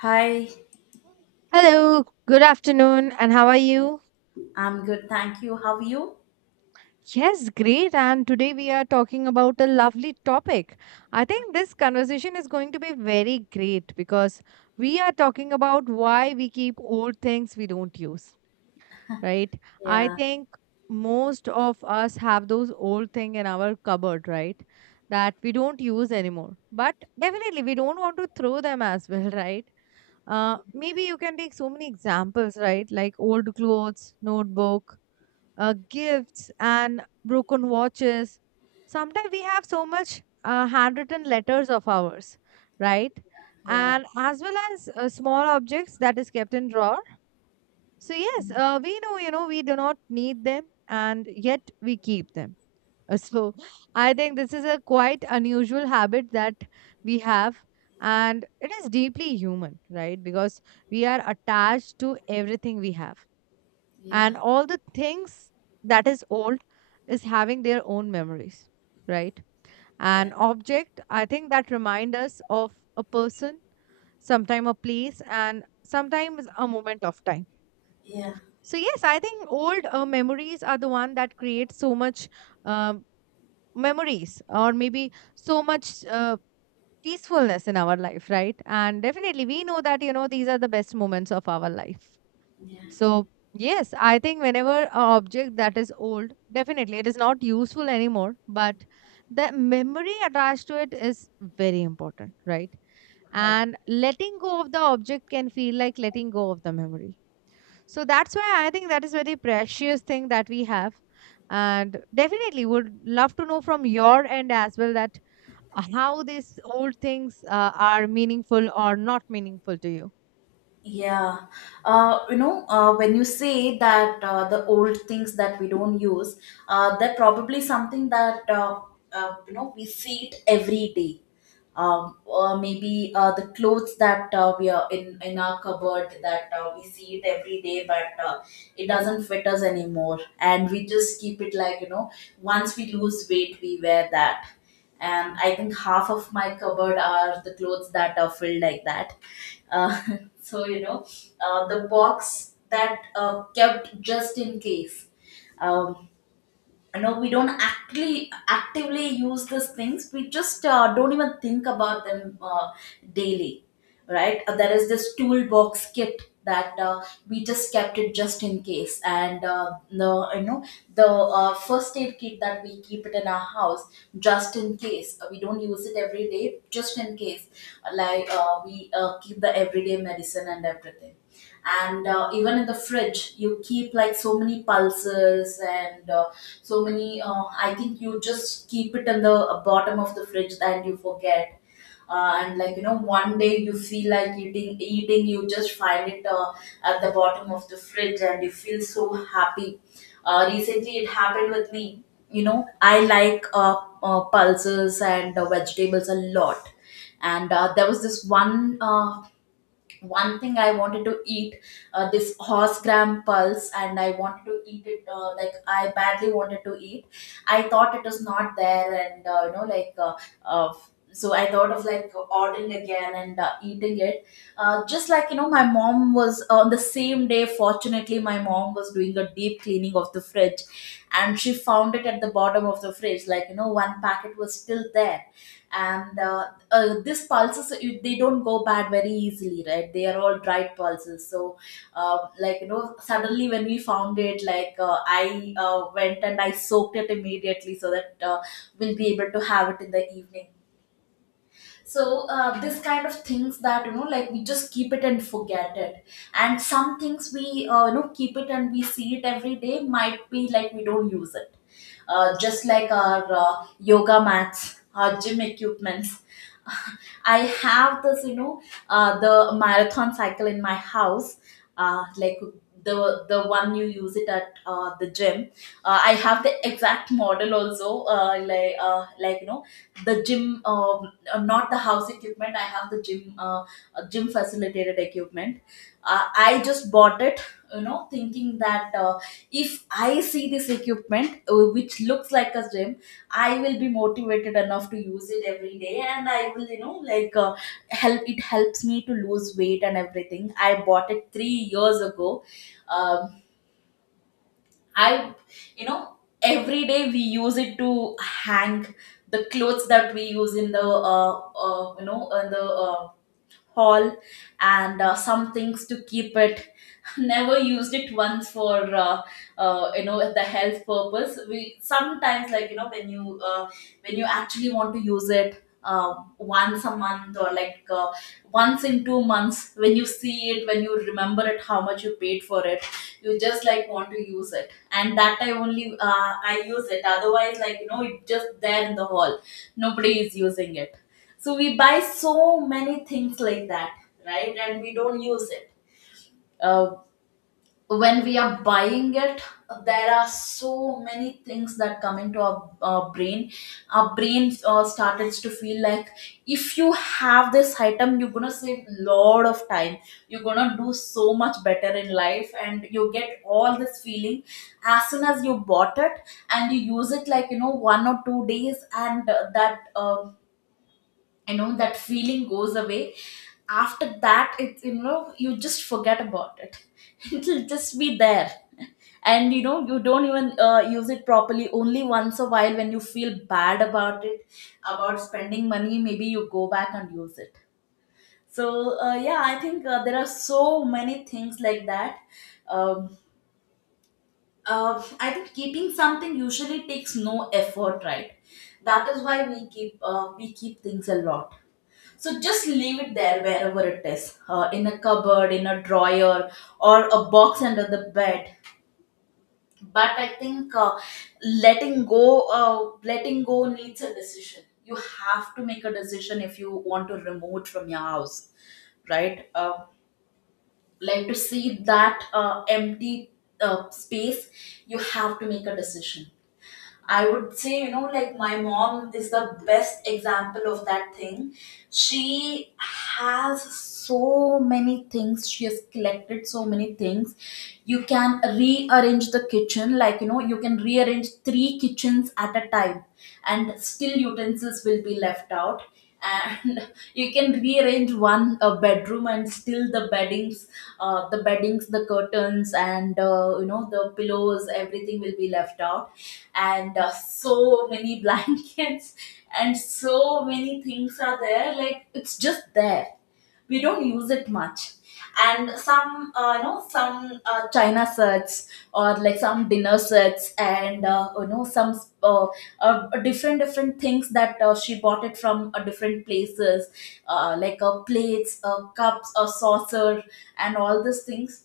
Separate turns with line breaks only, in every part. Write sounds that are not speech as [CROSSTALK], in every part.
Hi,
Hello, good afternoon, and how are you?
I'm good, thank you. How are you?
Yes, great. And today we are talking about a lovely topic. I think this conversation is going to be very great because we are talking about why we keep old things we don't use, right? I
Yeah,
think most of us have those old things in our cupboard, right? That we don't use anymore. But definitely we don't want to throw them as well, [LAUGHS] right? Maybe you can take so many examples, right? Like old clothes, notebook, gifts and broken watches. Sometimes we have so much handwritten letters of ours, right?
yeah,
And as well as small objects that is kept in drawer. So yes, we know we do not need them, and yet we keep them. So I think this is a quite unusual habit that we have, and it is deeply human, right? Because we are attached to everything we have,
yeah,
and all the things that is old is having their own memories, right?
yeah,
An object, I think, that remind us of a person, sometime a place and sometimes a moment of time.
yeah,
So yes, I think old memories are the one that create so much um memories, or maybe so much peacefulness in our life, right? And definitely we know that, you know, these are the best moments of our life.
yeah.
So, yes, I think whenever an object that is old, definitely it is not useful anymore, but the memory attached to it is very important, right?
I
And letting go of the object can feel like letting go of the memory. So that's why I think that is very precious thing that we have. And definitely would love to know from your end as well that how these old things are meaningful or not meaningful to you.
Yeah, when you say that the old things that we don't use, they're probably something that we see it every day. Or maybe the clothes that we are in our cupboard that we see it every day, but it doesn't fit us anymore, and we just keep it. Once we lose weight, we wear that, and I think half of my cupboard are the clothes that are filled like that uh, [LAUGHS] so, you know, the box that kept just in case. Um, no, we don't actually actively use these things. We just don't even think about them daily, right? There is this toolbox kit that we just kept it just in case. And the you know the first aid kit that we keep it in our house just in case. We don't use it every day, just in case. Like we keep the everyday medicine and everything. And even in the fridge, you keep like so many pulses. And so many I think you just keep it in the bottom of the fridge and you forget and like you know, one day you feel like eating, you just find it at the bottom of the fridge, and you feel so happy. Recently it happened with me. You know, I like pulses and vegetables a lot. And there was this one thing I wanted to eat, this horse gram pulse. And I wanted to eat it, like I badly wanted to eat. I thought it was not there. And uh, so I thought of like ordering again and eating it. Just like you know My mom was on the same day, fortunately, my mom was doing a deep cleaning of the fridge, and she found it at the bottom of the fridge, like, you know, one packet was still there. And these pulses, they don't go bad very easily, right? They are all dried pulses. So like, you know, suddenly when we found it, like, I went and I soaked it immediately so that we'll be able to have it in the evening. So this kind of things that, you know, like we just keep it and forget it. And some things we you know, keep it and we see it every day. Might be like we don't use it, just like our yoga mats, our gym equipments. [LAUGHS] I have this, you know, the marathon cycle in my house, like the the one you use it at the gym. I have the exact model also, uh, like uh, like you know the gym. um, Not the house equipment. I have the gym, gym facilitated equipment. I just bought it, you know, thinking that if I see this equipment, which looks like a gym, I will be motivated enough to use it every day, and I will, you know, help. It helps me to lose weight and everything. I bought it 3 years ago. Um, I, you know, every day we use it to hang the clothes that we use in the, you know, in the hall, and some things to keep it. Never used it once for you know, the health purpose. We sometimes, like, you know, when you actually want to use it once a month, or like once in 2 months, when you see it, when you remember it, how much you paid for it, you just like want to use it. And that I only I use it. Otherwise, like, you know, it just there in the hall, nobody is using it. So we buy so many things like that, right? And we don't use it. Uh, when we are buying it, there are so many things that come into our brain. Our brain started to feel like if you have this item, you're gonna save a lot of time, you're gonna do so much better in life, and you get all this feeling as soon as you bought it. And you use it like, you know, 1 or 2 days, and that you know, that feeling goes away. After that, it you know you just forget about it. [LAUGHS] It'll just be there. And you know, you don't even use it properly, only once a while when you feel bad about it, about spending money, maybe you go back and use it. So yeah, I think there are so many things like that. um, I think keeping something usually takes no effort, right? That is why we keep things a lot. So just leave it there wherever it is, in a cupboard, in a drawer, or a box under the bed. But I think letting go needs a decision. You have to make a decision if you want to remove it from your house, right? Like to see that empty space, you have to make a decision. I would say, you know, like my mom is the best example of that thing. She has so many things. She has collected so many things. You can rearrange the kitchen, like, you know, you can rearrange three kitchens at a time, and still utensils will be left out. And [LAUGHS] you can rearrange one bedroom, and still the beddings, the beddings, the curtains, and you know, the pillows, everything will be left out. And so many [LAUGHS] blankets and so many things are there, like it's just there. We don't use it much. And some you know, some china sets, or like some dinner sets, and you know some different different things that she bought it from different places, plates, cups, a saucer, and all these things.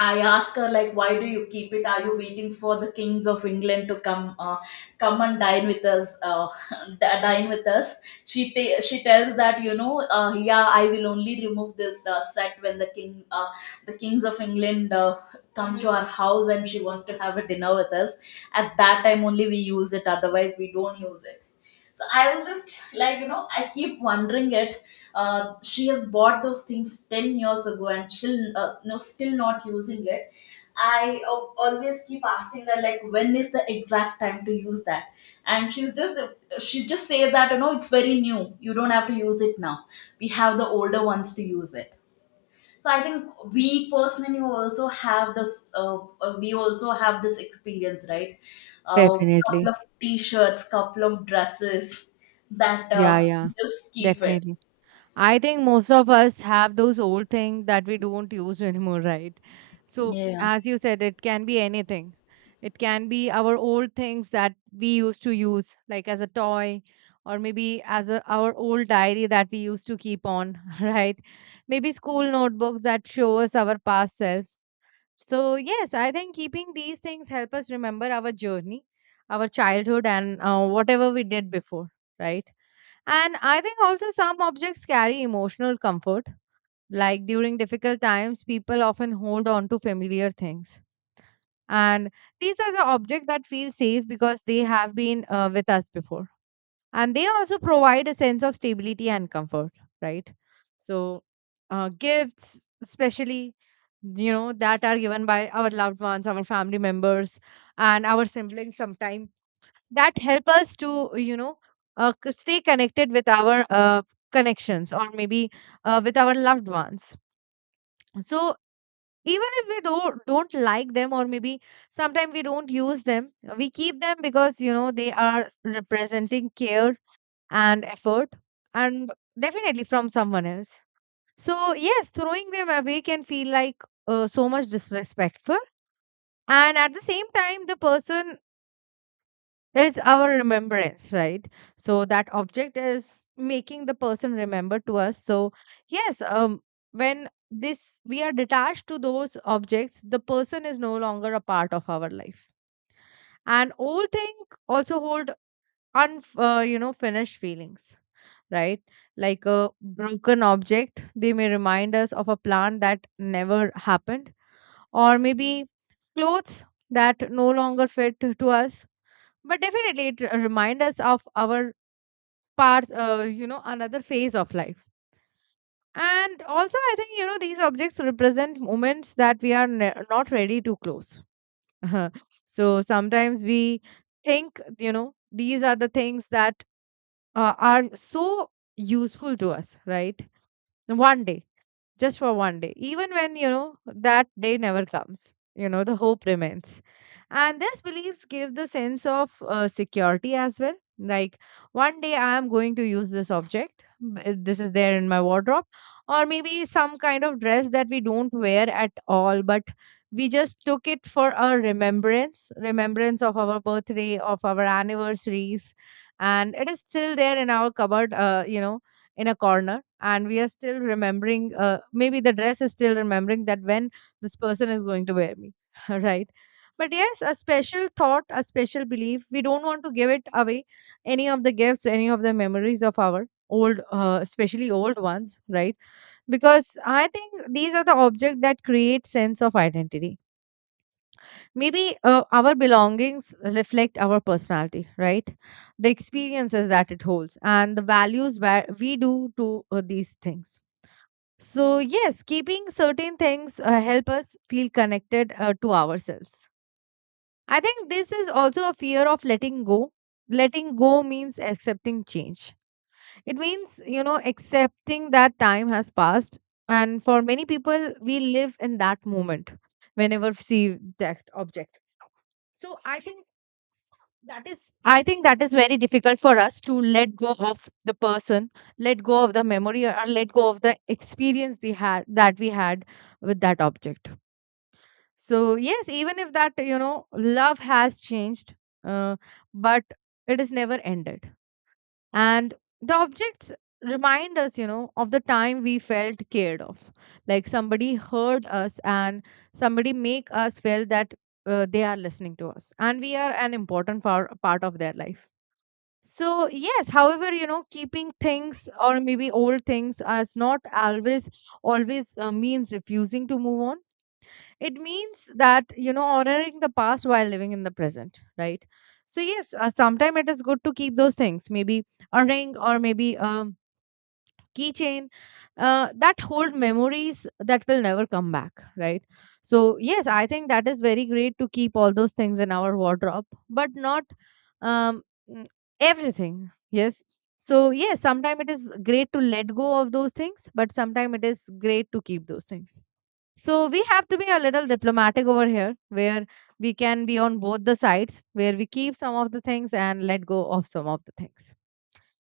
I ask her, like, why do you keep it? Are you waiting for the kings of England to come, come and dine with us? [LAUGHS] Dine with us. She tells that, you know, yeah, I will only remove this set when the king, the kings of England comes to our house and she wants to have a dinner with us. At that time only we use it. Otherwise we don't use it. So I was just like, you know, I keep wondering it. She has bought those things 10 years ago, and she'll no, still not using it. I always keep asking her, like, when is the exact time to use that? And she just say that, you know, it's very new. You don't have to use it now. We have the older ones to use it. So I think we personally also have this. We also have this experience, right? A couple
Definitely.
of t-shirts, couple of dresses that
Yeah, yeah.
just keep it.
Definitely. I think most of us have those old things that we don't use [LAUGHS] anymore, right? So,
Yeah,
as you said, it can be anything. It can be our old things that we used to use, like as a toy, or maybe as a, our old diary that we used to keep on, [LAUGHS] right? Maybe school notebooks that show us our past self. So yes, I think keeping these things help us remember our journey, our childhood, and whatever we did before, right? And I think also some objects carry emotional comfort. Like during difficult times, people often hold on to familiar things. And these are the objects that feel safe because they have been with us before, and they also provide a sense of stability and comfort, right? So gifts especially, you know, that are given by our loved ones, our family members and our siblings sometime, that help us to, you know, stay connected with our connections, or maybe with our loved ones. So even if we do, don't like them, or maybe sometimes we don't use them, we keep them because, you know, they are representing care and effort, and definitely from someone else. So, yes, throwing them away can feel like so much disrespectful. And at the same time, the person is our remembrance, right? So, that object is making the person remember to us. So, yes, when this we are detached to those objects, the person is no longer a part of our life. And old thing also hold un you know finished feelings, right? Like a broken object, they may remind us of a plan that never happened, or maybe clothes that no longer fit to us. But definitely, remind us of our parts, you know, another phase of life. And also, I think, you know, these objects represent moments that not ready to close. [LAUGHS] So sometimes we think, you know, these are the things that are so useful to us, right? One day, just for one day, even when you know that day never comes, you know the hope remains. And these beliefs give the sense of security as well. Like, one day I am going to use this object. This is there in my wardrobe, or maybe some kind of dress that we don't wear at all, but we just took it for our remembrance, remembrance of our birthday, of our anniversaries, and it is still there in our cupboard, you know, in a corner, and we are still remembering, maybe the dress is still remembering that, when this person is going to wear me? [LAUGHS] Right? But yes, a special thought, a special belief, we don't want to give it away, any of the gifts, any of the memories of our old, especially old ones, right? Because I think these are the objects that create sense of identity. Maybe our belongings reflect our personality, right? The experiences that it holds and the values where we do to these things. So, yes, keeping certain things help us feel connected to ourselves. I think this is also a fear of letting go. Letting go means accepting change. It means, you know, accepting that time has passed. And for many people, we live in that moment whenever we see that object. So I think that is, I think that is very difficult for us to let go of the person, let go of the memory, or let go of the experience they had, that we had with that object. So, yes, even if that, you know, love has changed, uh, but it is never ended, and the objects remind us, you know, of the time we felt cared of, like somebody heard us and somebody make us feel that they are listening to us and we are an important part of their life. So yes, however, you know, keeping things, or maybe old things as not always always means refusing to move on. It means that, you know, honoring the past while living in the present, right? So yes, sometime it is good to keep those things, maybe a ring or maybe keychain, that hold memories that will never come back, right? So yes, I think that is very great to keep all those things in our wardrobe, but not um, mm, everything. Yes. So yes, sometimes it is great to let go of those things, but sometimes it is great to keep those things. So we have to be a little diplomatic over here, where we can be on both the sides, where we keep some of the things and let go of some of the things.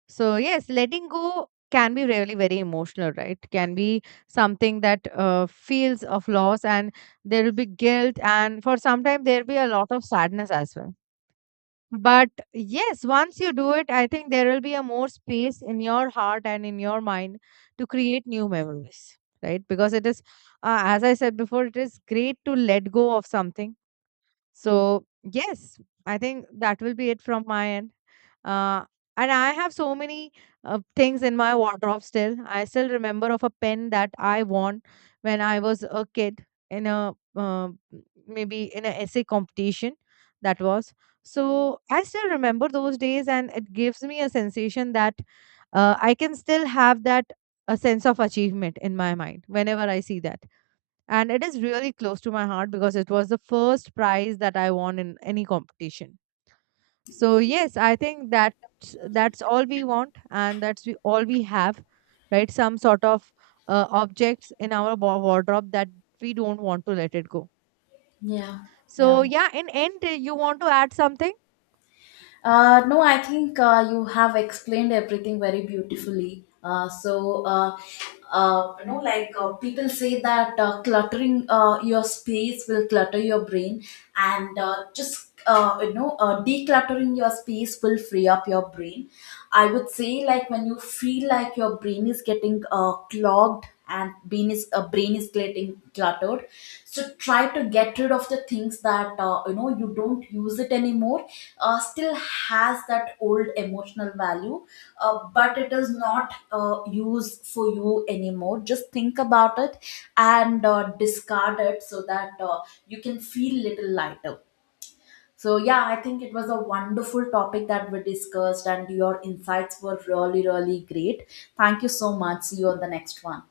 So yes, letting go can be really very emotional, right? Can be something that feels of loss, and there will be guilt, and for some time there will be a lot of sadness as well. But yes, once you do it, I think there will be a more space in your heart and in your mind to create new memories, right? Because it is, as I said before, it is great to let go of something. So, yes, I think that will be it from my end. Uh, and I have so many things in my wardrobe still. I still remember of a pen that I won when I was a kid in a maybe in an essay competition that was. So, I still remember those days, and it gives me a sensation that I can still have that, a sense of achievement in my mind whenever I see that, and it is really close to my heart because it was the first prize that I won in any competition. So yes, I think that, that's all we want, and that's we, all we have, right? Some sort of objects in our wardrobe that we don't want to let it go.
yeah,
So
yeah.
yeah, in end, you want to add something?
No, I think you have explained everything very beautifully. People say that cluttering your space will clutter your brain, and decluttering your space will free up your brain. I would say, like, when you feel like your brain is getting clogged, and brain is getting cluttered, so try to get rid of the things that you know, you don't use it anymore, still has that old emotional value, but it is not used for you anymore. Just think about it and discard it so that you can feel little lighter. So yeah, I think it was a wonderful topic that we discussed, and your insights were really, really great. Thank you so much. See you on the next one.